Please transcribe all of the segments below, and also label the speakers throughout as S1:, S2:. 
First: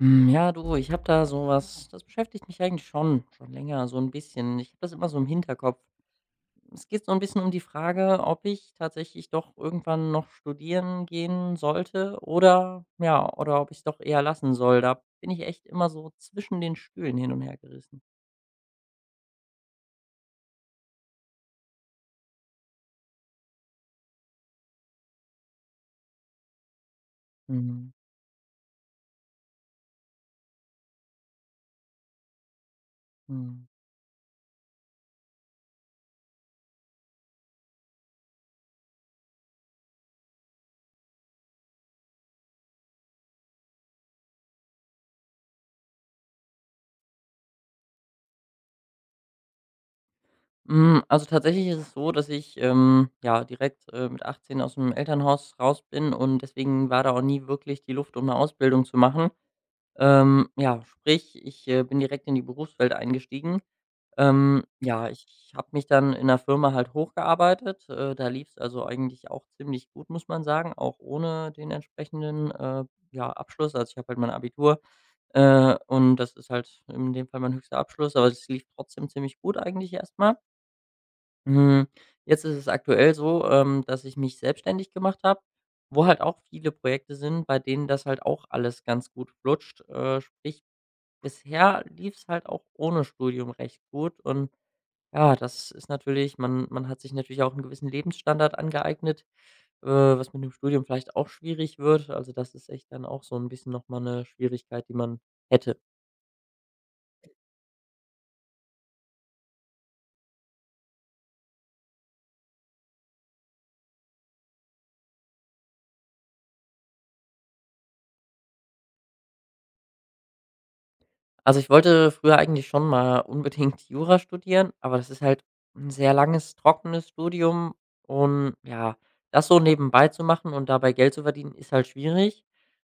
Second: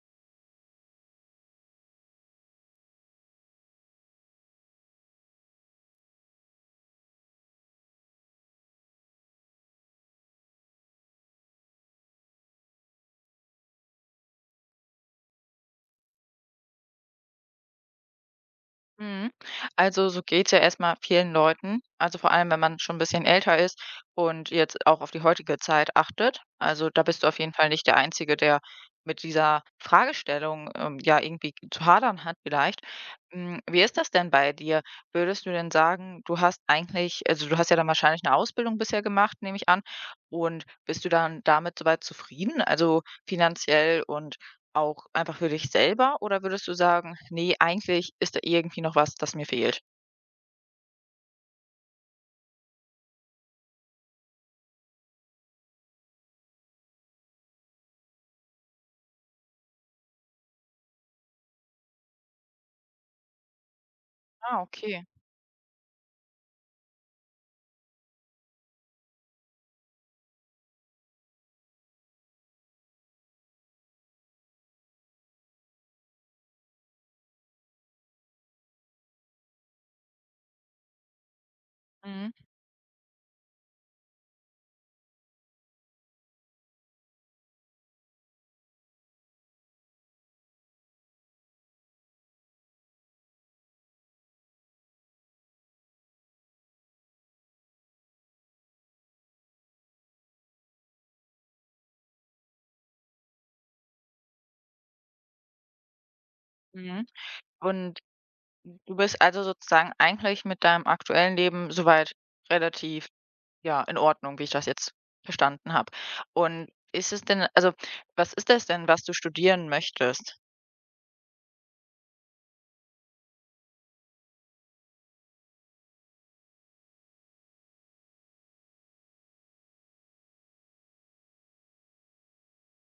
S1: Hm, ja, du, ich habe da so was das beschäftigt mich eigentlich schon länger so ein bisschen. Ich habe das immer so im Hinterkopf. Es geht so ein bisschen um die Frage, ob ich tatsächlich doch irgendwann noch studieren gehen sollte oder ja, oder ob ich es doch eher lassen soll. Da bin ich echt immer so zwischen den Stühlen hin und her gerissen.
S2: Mhm. Also, so geht's ja erstmal vielen Leuten. Also, vor allem, wenn man schon ein bisschen älter ist und jetzt auch auf die heutige Zeit achtet. Also, da bist du auf jeden Fall nicht
S1: Mhm,
S2: der Einzige, der mit dieser Fragestellung, ja, irgendwie zu hadern hat vielleicht. Hm,
S1: mhm.
S2: wie ist das denn bei dir? Würdest du denn sagen, du hast eigentlich also, du hast ja dann wahrscheinlich eine Ausbildung bisher gemacht, nehme ich an. Und bist du dann damit so weit zufrieden? Also, finanziell und auch einfach für dich selber oder würdest du sagen: „Nee, eigentlich ist da irgendwie noch was, das mir fehlt?“
S1: Hm, also tatsächlich ist es so, dass ich, ja, direkt, mit 18 dem Elternhaus raus bin und deswegen war da auch nie wirklich die Luft, um eine Ausbildung zu machen. Ja, sprich, ich, bin direkt in die Berufswelt eingestiegen.
S2: Ah, okay.
S1: Ja, ich habe mich dann in der Firma halt hochgearbeitet. Da lief es also eigentlich auch ziemlich gut, muss man sagen, auch ohne den entsprechenden, ja, Abschluss. Also, ich habe halt mein Abitur, und das ist halt in dem Fall mein höchster Abschluss, aber es lief trotzdem ziemlich gut eigentlich erstmal mal. Hm,
S2: Mhm,
S1: jetzt ist es aktuell so, dass ich mich selbstständig gemacht habe, wo halt auch viele Projekte sind, bei denen das halt auch alles ganz gut flutscht. Sprich, bisher lief's halt auch ohne Studium recht gut und ja, das ist natürlich man hat sich natürlich auch einen gewissen Lebensstandard angeeignet, äh, was mit dem Studium vielleicht auch schwierig wird. Also, das ist echt dann auch so ein bisschen noch mal 'ne Schwierigkeit, die man hätte.
S2: mhm. Und du bist also sozusagen eigentlich mit deinem aktuellen Leben soweit relativ, ja, in Ordnung, wie ich das jetzt verstanden habe. Und ist es denn also, was ist das denn, was du studieren möchtest?
S1: Also, ich wollte früher eigentlich schon mal unbedingt Jura studieren, aber das ist halt ein sehr langes, trockenes Studium und ja, das so nebenbei zu machen und dabei Geld zu verdienen, ist halt schwierig.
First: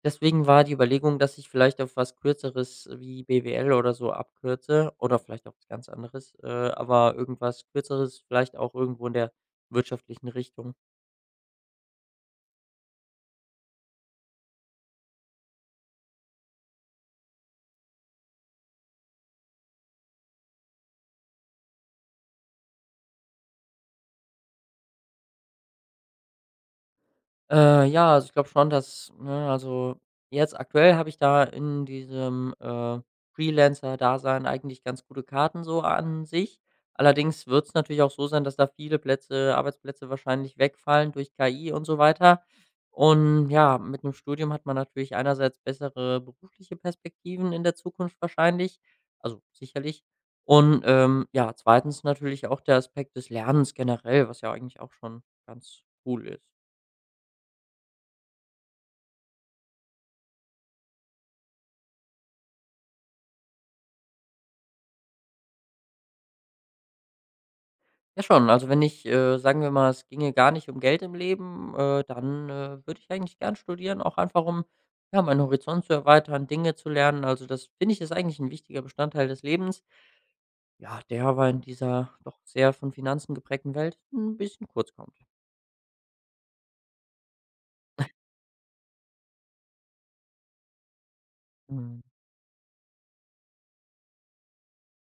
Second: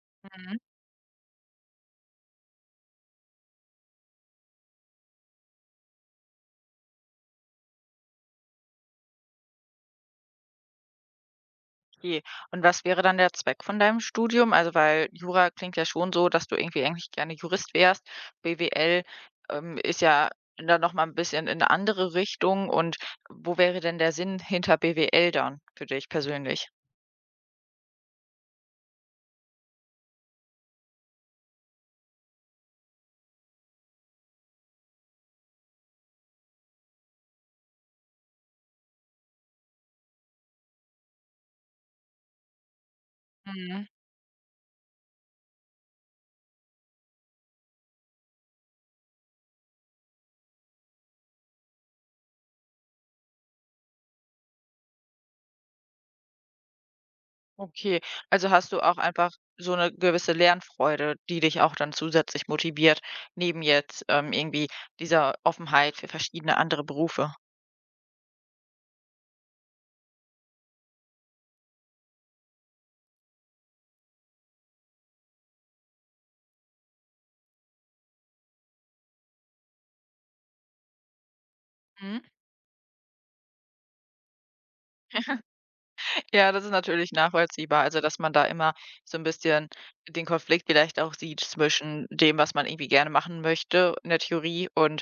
S1: Deswegen war die Überlegung, dass ich vielleicht auf was Kürzeres wie BWL oder so abkürze oder vielleicht auch was ganz anderes, aber irgendwas Kürzeres, vielleicht auch irgendwo in der wirtschaftlichen Richtung.
S2: Okay. Und was wäre dann der Zweck von deinem Studium? Also, weil Jura klingt ja schon so, dass du irgendwie eigentlich gerne Jurist wärst. BWL, ist ja dann noch mal 'n bisschen in 'ne andere Richtung. Und wo wäre denn der Sinn hinter BWL dann für dich persönlich?
S1: Ja, also ich glaube schon, dass ne, also jetzt aktuell habe ich da in diesem, Freelancer-Dasein eigentlich ganz gute Karten so an sich. Allerdings wird es natürlich auch so sein, dass da viele Plätze Arbeitsplätze wahrscheinlich wegfallen durch KI und so weiter. Und ja,
S2: Mhm.
S1: mit einem Studium hat man natürlich einerseits bessere berufliche Perspektiven in der Zukunft wahrscheinlich, also sicherlich. Und, ja, zweitens natürlich auch der Aspekt des Lernens generell, was ja eigentlich auch schon ganz cool ist.
S2: Okay. Also, hast du auch einfach so eine gewisse Lernfreude, die dich auch dann zusätzlich motiviert, neben jetzt, irgendwie dieser Offenheit für verschiedene andere Berufe?
S1: Ja schon, also wenn ich, sagen wir mal, es ginge gar nicht um Geld im Leben, dann, würde ich eigentlich gern studieren, auch einfach um, ja, meinen Horizont zu erweitern, Dinge zu lernen. Also das finde ich, ist eigentlich ein wichtiger Bestandteil des Lebens, ja, der war in dieser doch sehr von Finanzen geprägten Welt ein bisschen kurz kommt.
S2: Ja, das ist natürlich nachvollziehbar. Also, dass man da immer so ein bisschen den Konflikt vielleicht auch sieht
S1: Mhm.
S2: zwischen dem, was man irgendwie gerne machen möchte in der Theorie und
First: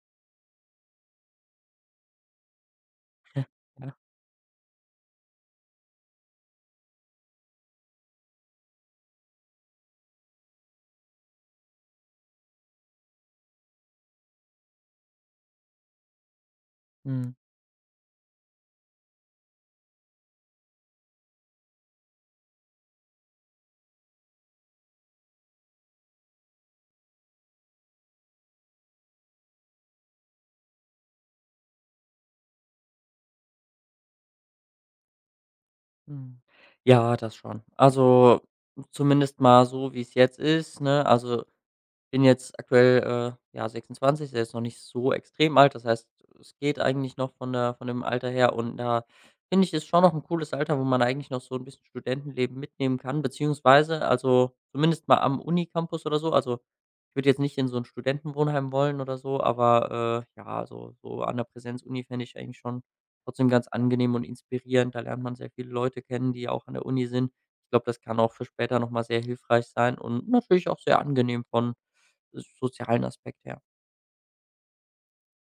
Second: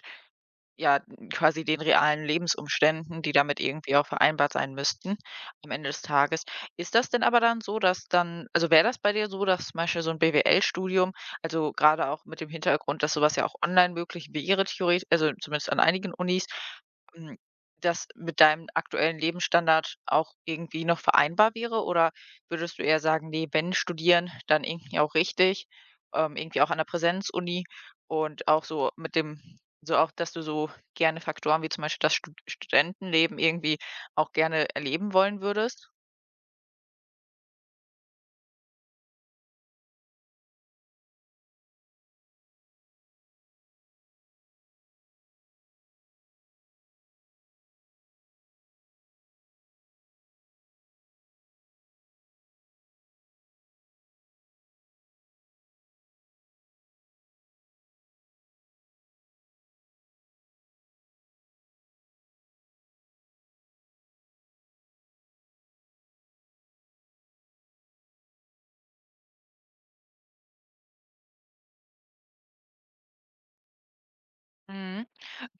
S2: ja, quasi den realen Lebensumständen, die damit
S1: Ja.
S2: irgendwie auch vereinbart sein müssten am Ende des Tages. Ist das denn aber dann so, dass dann also, wäre das bei dir so, dass zum Beispiel so 'n BWL-Studium also, gerade auch mit dem Hintergrund, dass sowas ja auch online möglich wäre, theoretisch, also zumindest an einigen Unis,
S1: Mhm.
S2: hm, das mit deinem aktuellen Lebensstandard auch irgendwie noch vereinbar wäre? Oder würdest du eher sagen: „Nee, wenn studieren, dann irgendwie auch richtig“, irgendwie auch an der Präsenzuni und auch so mit dem so auch, dass du so gerne Faktoren wie zum Beispiel das Studentenleben irgendwie auch gerne erleben wollen würdest?
S1: Mhm. Ja, das schon. Also, zumindest mal so, wie es jetzt ist, ne? Also bin jetzt aktuell, ja, 26, ist ja jetzt noch nicht so extrem alt. Das heißt, es geht eigentlich noch von der von dem Alter her und da finde ich, ist schon noch ein cooles Alter, wo man eigentlich noch so ein bisschen Studentenleben mitnehmen kann, beziehungsweise also, zumindest mal am Unicampus oder so. Also, ich würde jetzt nicht in so ein Studentenwohnheim wollen oder so, aber, ja, so an der Präsenzuni fände ich eigentlich schon trotzdem ganz angenehm und inspirierend. Da lernt man sehr viele Leute kennen, die auch an der Uni sind. Ich glaube, das kann auch für später noch mal sehr hilfreich sein und natürlich auch sehr angenehm von sozialen Aspekt her.
S2: Mhm.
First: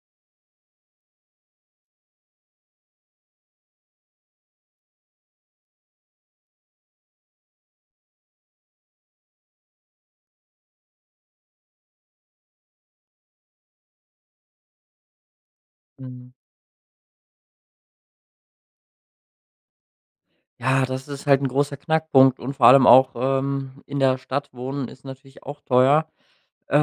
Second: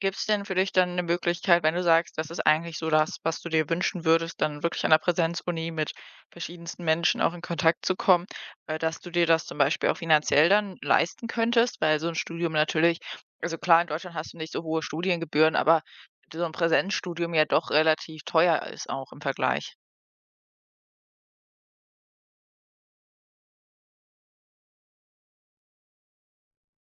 S2: Gibt es denn für dich dann eine Möglichkeit, wenn du sagst, das ist eigentlich so das, was du dir wünschen würdest, dann wirklich an der Präsenzuni mit verschiedensten Menschen auch in Kontakt zu kommen, dass du dir das zum Beispiel auch finanziell dann leisten könntest? Weil so ein Studium natürlich also klar, in Deutschland hast du nicht so hohe Studiengebühren, aber
S1: Mhm.
S2: so ein Präsenzstudium ja doch relativ teuer ist auch im Vergleich.
S1: Ja, das ist halt 'n großer Knackpunkt und vor allem auch, in der Stadt wohnen ist natürlich auch teuer.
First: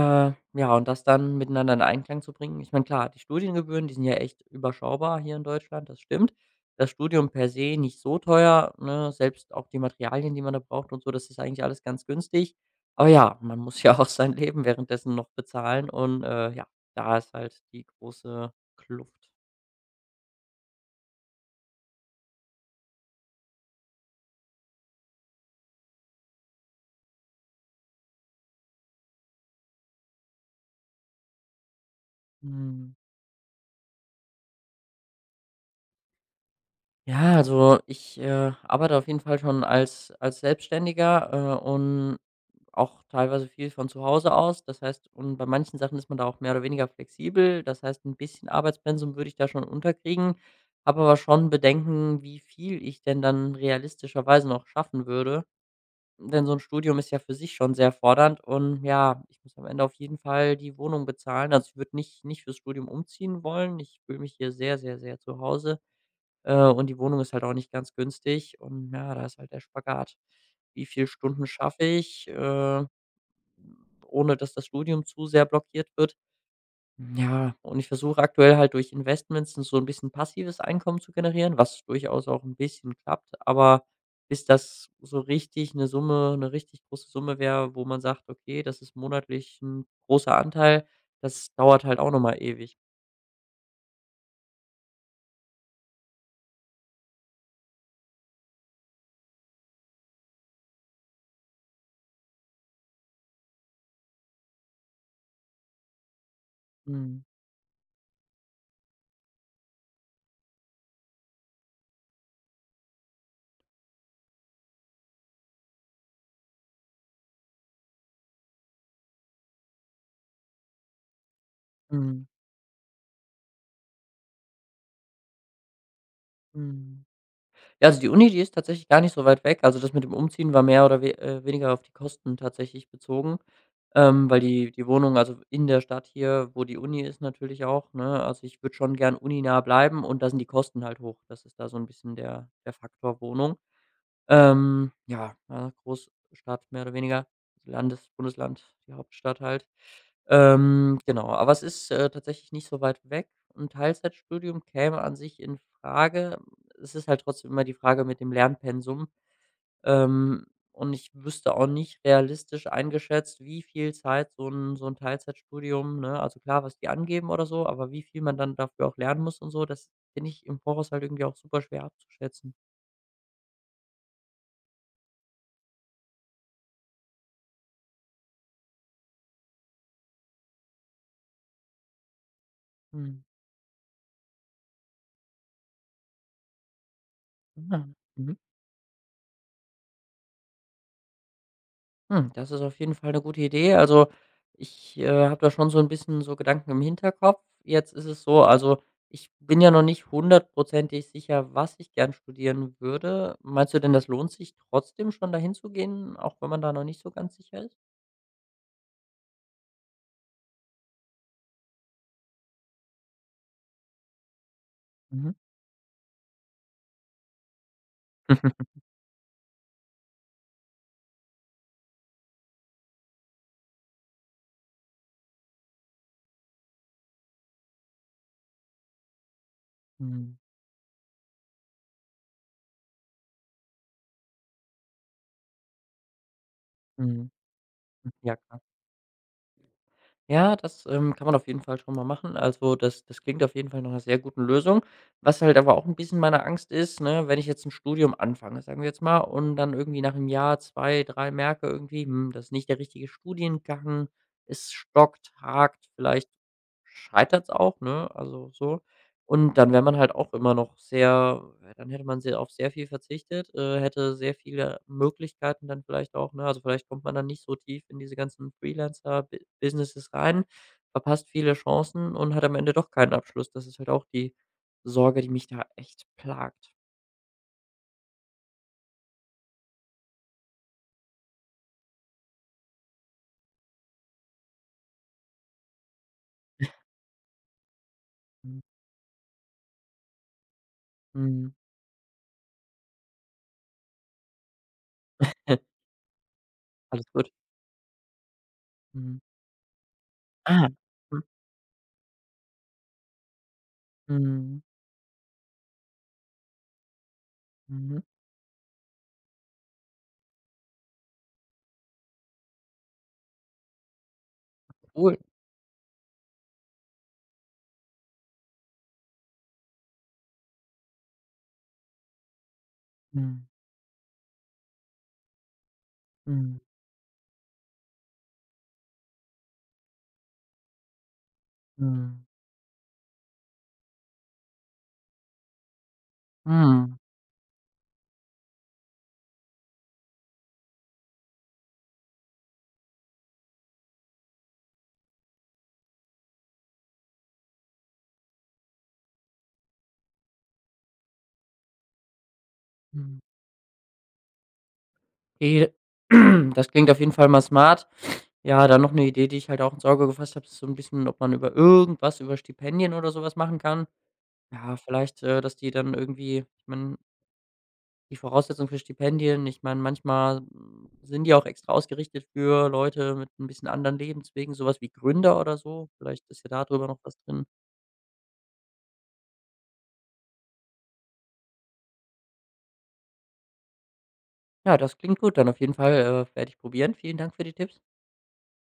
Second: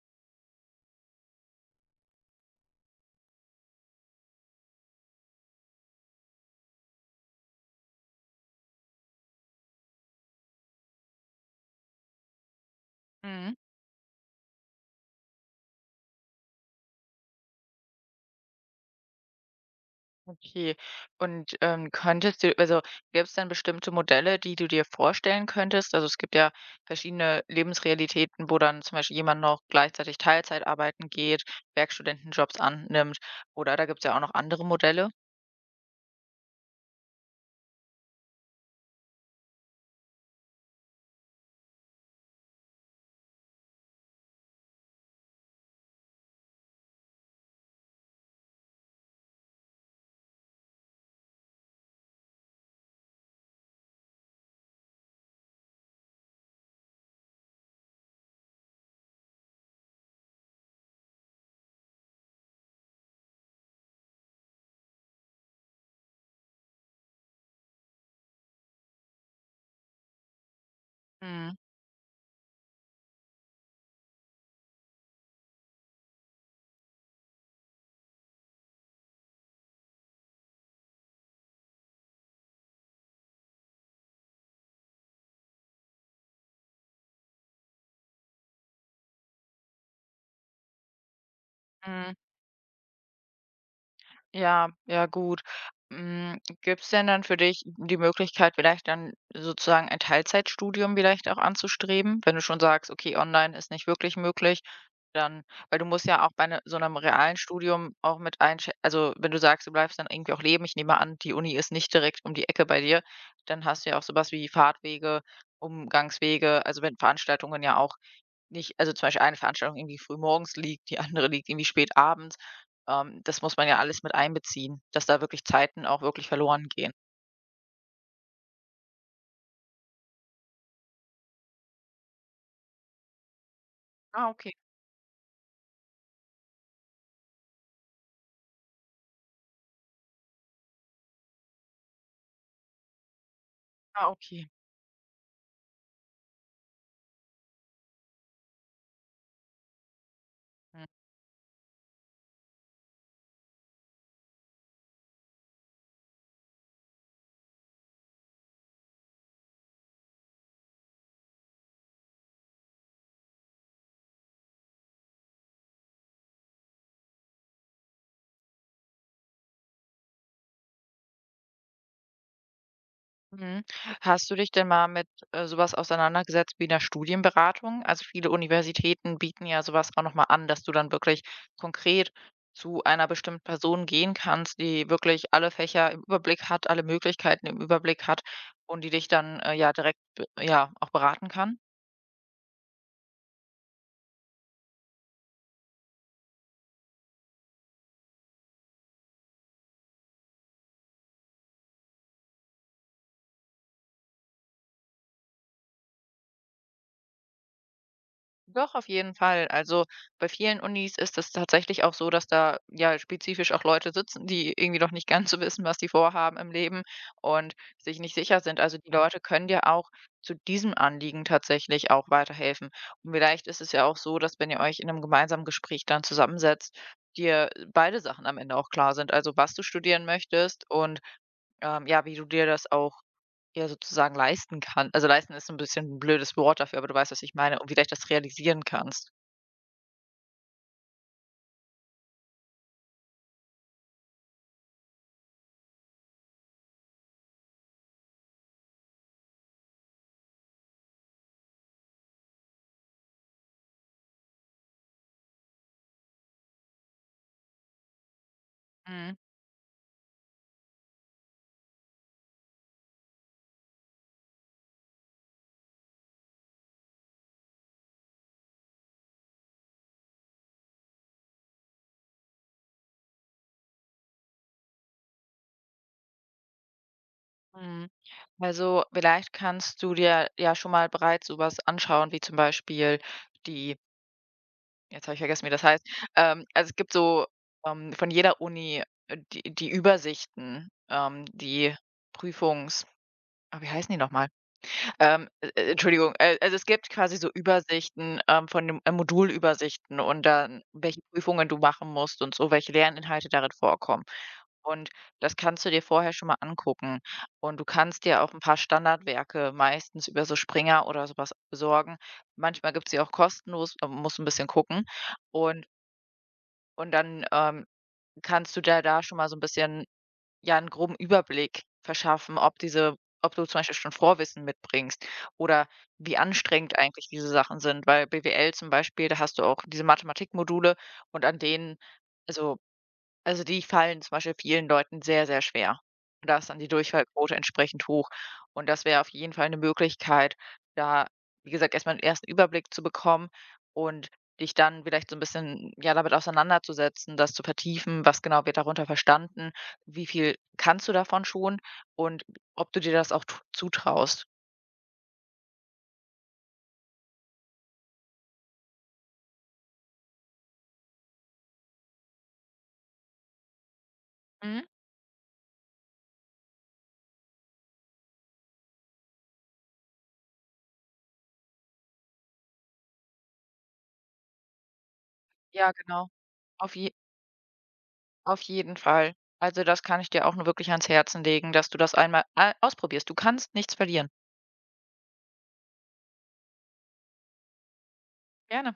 S1: Ja, und das dann miteinander in Einklang zu bringen ich meine, klar, die Studiengebühren, die sind ja echt überschaubar hier in Deutschland, das stimmt. Das Studium per se nicht so teuer, ne? Selbst auch die Materialien, die man da braucht und so, das ist eigentlich alles ganz günstig. Aber ja,
S2: Mhm.
S1: man muss ja auch sein Leben währenddessen noch bezahlen und, ja, da ist halt die große Kluft.
S2: Okay. Könntest du also, gäbe es dann bestimmte Modelle, die du dir vorstellen könntest? Also, es gibt ja verschiedene Lebensrealitäten, wo dann zum Beispiel jemand noch gleichzeitig Teilzeit arbeiten geht, Werkstudentenjobs
S1: Mhm.
S2: annimmt, oder da gibt es ja auch noch andere Modelle.
S1: Ja, also ich, arbeite auf jeden Fall schon als Selbstständiger, und auch teilweise viel von zu Hause aus. Das heißt und bei manchen Sachen ist man da auch mehr oder weniger flexibel. Das heißt, ein bisschen Arbeitspensum würde ich da schon unterkriegen, habe aber schon Bedenken, wie viel ich denn dann realistischerweise noch schaffen würde. Denn so ein Studium ist ja für sich schon sehr fordernd und ja, ich muss am Ende auf jeden Fall die Wohnung bezahlen. Also, ich würde nicht fürs Studium umziehen wollen. Ich fühle mich hier sehr, sehr, sehr zu Hause. Und die Wohnung ist halt auch nicht ganz günstig und ja, da ist halt der Spagat. Wie viele Stunden
S2: Mhm,
S1: schaffe ich, ohne dass das Studium zu sehr blockiert wird? Ja, und ich versuche aktuell halt durch Investments so ein bisschen passives Einkommen zu generieren, was durchaus auch ein bisschen klappt, aber bis das so richtig eine richtig große Summe wäre, wo man sagt: „Okay, das ist monatlich ein großer Anteil“, das dauert halt auch
S2: mhm.
S1: nochmal ewig.
S2: Ja, ja, gut. Gibt es denn dann für dich die Möglichkeit, vielleicht dann sozusagen ein Teilzeitstudium vielleicht auch anzustreben, wenn du schon sagst: „Okay, online ist nicht wirklich möglich?“ Dann weil du musst ja auch bei 'ne so einem
S1: Mhm.
S2: realen Studium auch mit einschä also, wenn du sagst, du bleibst dann irgendwie auch leben, ich nehme an, die Uni ist nicht direkt um die Ecke bei dir, dann hast du ja auch so was wie Fahrtwege, Umgangswege, also, wenn Veranstaltungen ja auch nicht also, zum Beispiel eine Veranstaltung irgendwie früh morgens liegt, die andere liegt irgendwie spät
S1: Mhm.
S2: abends. Das muss man ja alles mit einbeziehen, dass da wirklich Zeiten auch wirklich verloren gehen.
S1: Mhm. Ja, also die Uni, die ist tatsächlich gar nicht so weit weg. Also das mit dem Umziehen war mehr oder we weniger auf die Kosten tatsächlich bezogen,
S2: Ah,
S1: weil
S2: okay.
S1: die Wohnung, also in der Stadt hier, wo die Uni ist natürlich auch, ne? Also ich würde schon gern uninah bleiben und da sind die Kosten halt hoch. Das ist da so ein bisschen der Faktor Wohnung.
S2: Ah, okay.
S1: Ja, ja, Großstadt mehr oder weniger, Landes Bundesland, die Hauptstadt halt.
S2: Mhm.
S1: Genau, aber es ist, tatsächlich nicht so weit weg. 'N Teilzeitstudium käme an sich in Frage. Es ist halt trotzdem immer die Frage mit dem Lernpensum. Ähm, und ich wüsste auch nicht realistisch eingeschätzt, wie viel Zeit so ein Teilzeitstudium, ne also klar, was die angeben oder so, aber wie viel man dann dafür auch lernen muss und so, das finde ich im Voraus halt irgendwie auch super schwer abzuschätzen.
S2: Mhm. Hast du dich denn mal mit, so auseinandergesetzt wie 'ner Studienberatung? Also, viele Universitäten bieten ja sowas auch noch mal an, dass du dann wirklich konkret zu einer
S1: Mhm.
S2: bestimmten Person gehen kannst, die wirklich alle Fächer im Überblick hat, alle Möglichkeiten im
S1: Ja.
S2: Überblick hat
S1: Mhm.
S2: und die dich dann, ja, direkt, b ja, auch beraten kann?
S1: Hm, das ist auf jeden Fall eine gute Idee. Also, ich, habe da schon so ein bisschen so Gedanken im Hinterkopf. Jetzt ist es so, also, ich bin ja noch nicht hundertprozentig sicher, was ich gern studieren würde. Meinst du denn, das lohnt sich trotzdem schon, da hinzugehen, auch wenn man da noch nicht so ganz sicher ist?
S2: Doch, auf jeden Fall. Also bei vielen Unis ist es tatsächlich auch so, dass da ja spezifisch auch Leute sitzen, die irgendwie noch nicht ganz
S1: Mhm.
S2: so wissen, was sie vorhaben im Leben und sich nicht sicher sind. Also die Leute können dir auch zu diesem Anliegen tatsächlich auch weiterhelfen. Und vielleicht ist es ja auch so, dass wenn ihr euch in einem gemeinsamen Gespräch dann zusammensetzt, dir beide Sachen am Ende auch klar sind. Also was du studieren
S1: Mhm.
S2: möchtest und ja, wie du dir das auch ja, sozusagen leisten kann. Also, leisten ist ein bisschen ein blödes Wort dafür, aber du weißt, was
S1: Mhm.
S2: ich meine, und wie leicht das
S1: Ja, klar.
S2: realisieren kannst.
S1: Ja, das, kann man auf jeden Fall schon mal machen. Also, das klingt auf jeden Fall nach einer sehr guten Lösung. Was halt aber auch ein bisschen meine Angst ist, ne, wenn ich jetzt ein Studium anfange, sagen wir jetzt mal, und dann irgendwie nach 1 Jahr, 2 3 merke irgendwie: „Hm, das ist nicht der richtige Studiengang.“ Es stockt, hakt, vielleicht scheitert es auch, ne, also so.
S2: Mhm,
S1: Und dann wäre man halt auch immer noch sehr ja, dann hätte man sehr auf sehr viel verzichtet, hätte sehr viele Möglichkeiten dann vielleicht auch, ne? Also, vielleicht kommt man dann nicht so tief in diese ganzen freelancer Businesses rein, verpasst viele Chancen und hat am Ende doch keinen Abschluss. Das ist halt auch die Sorge, die mich da echt plagt.
S2: mhm. Also, vielleicht kannst du dir ja schon mal bereits so was anschauen, wie zum Beispiel die jetzt habe ich vergessen, wie das heißt. Also, es gibt so, von jeder
S1: Mhm.
S2: Uni, die die Übersichten,
S1: Mhm.
S2: die Prüfungs ah, wie heißen die noch mal? Entschuldigung, also es gibt
S1: Alles
S2: quasi
S1: gut.
S2: so Übersichten, von dem
S1: Mhm.
S2: Modulübersichten und dann,
S1: Ah.
S2: welche
S1: Mhm.
S2: Prüfungen du machen musst und so, welche Lerninhalte darin vorkommen.
S1: Mhm.
S2: Und das kannst du dir vorher schon mal angucken. Und du
S1: Mhm.
S2: kannst dir auch ein paar Standardwerke meistens über so Springer oder so was besorgen. Manchmal gibt's sie auch kostenlos, aber musst ein bisschen gucken.
S1: Cool.
S2: Und und dann, kannst du dir da schon mal so ein bisschen ja einen groben Überblick verschaffen, ob diese ob
S1: Mhm.
S2: du zum Beispiel schon Vorwissen mitbringst oder wie
S1: Mhm.
S2: anstrengend eigentlich diese Sachen sind. Weil BWL zum Beispiel, da hast du auch diese Mathematikmodule und an denen
S1: Mhm.
S2: also die fallen zum Beispiel vielen Leuten sehr, sehr schwer. Und da ist dann die
S1: Mhm.
S2: Durchfallquote entsprechend hoch. Und das wäre auf jeden Fall eine Möglichkeit, da, wie gesagt, erstmal einen ersten Überblick zu bekommen und dich dann vielleicht so ein bisschen, ja, damit auseinanderzusetzen, das zu vertiefen, was genau wird darunter verstanden, wie viel kannst du davon schon und ob du dir das
S1: Mhm.
S2: auch t zutraust.
S1: Okay, das klingt auf jeden Fall mal smart. Ja, dann noch eine Idee, die ich halt auch in Sorge gefasst habe, ist so ein bisschen, ob man über irgendwas über Stipendien oder sowas machen kann.
S2: Mhm.
S1: Ja, vielleicht, dass die dann irgendwie ich meine, die Voraussetzungen für Stipendien ich meine, manchmal, hm, sind die auch extra ausgerichtet für Leute mit ein bisschen anderen Lebenswegen, sowas wie Gründer oder
S2: Ja,
S1: so.
S2: genau.
S1: Vielleicht ist ja da
S2: Auf
S1: drüber
S2: je
S1: noch was drin.
S2: auf jeden Fall. Also, das kann ich dir auch nur wirklich ans Herzen legen, dass du das einmal a ausprobierst. Du kannst nichts verlieren.
S1: Ja, das klingt gut. Dann auf jeden Fall, werde ich probieren. Vielen Dank für die Tipps.
S2: Gerne.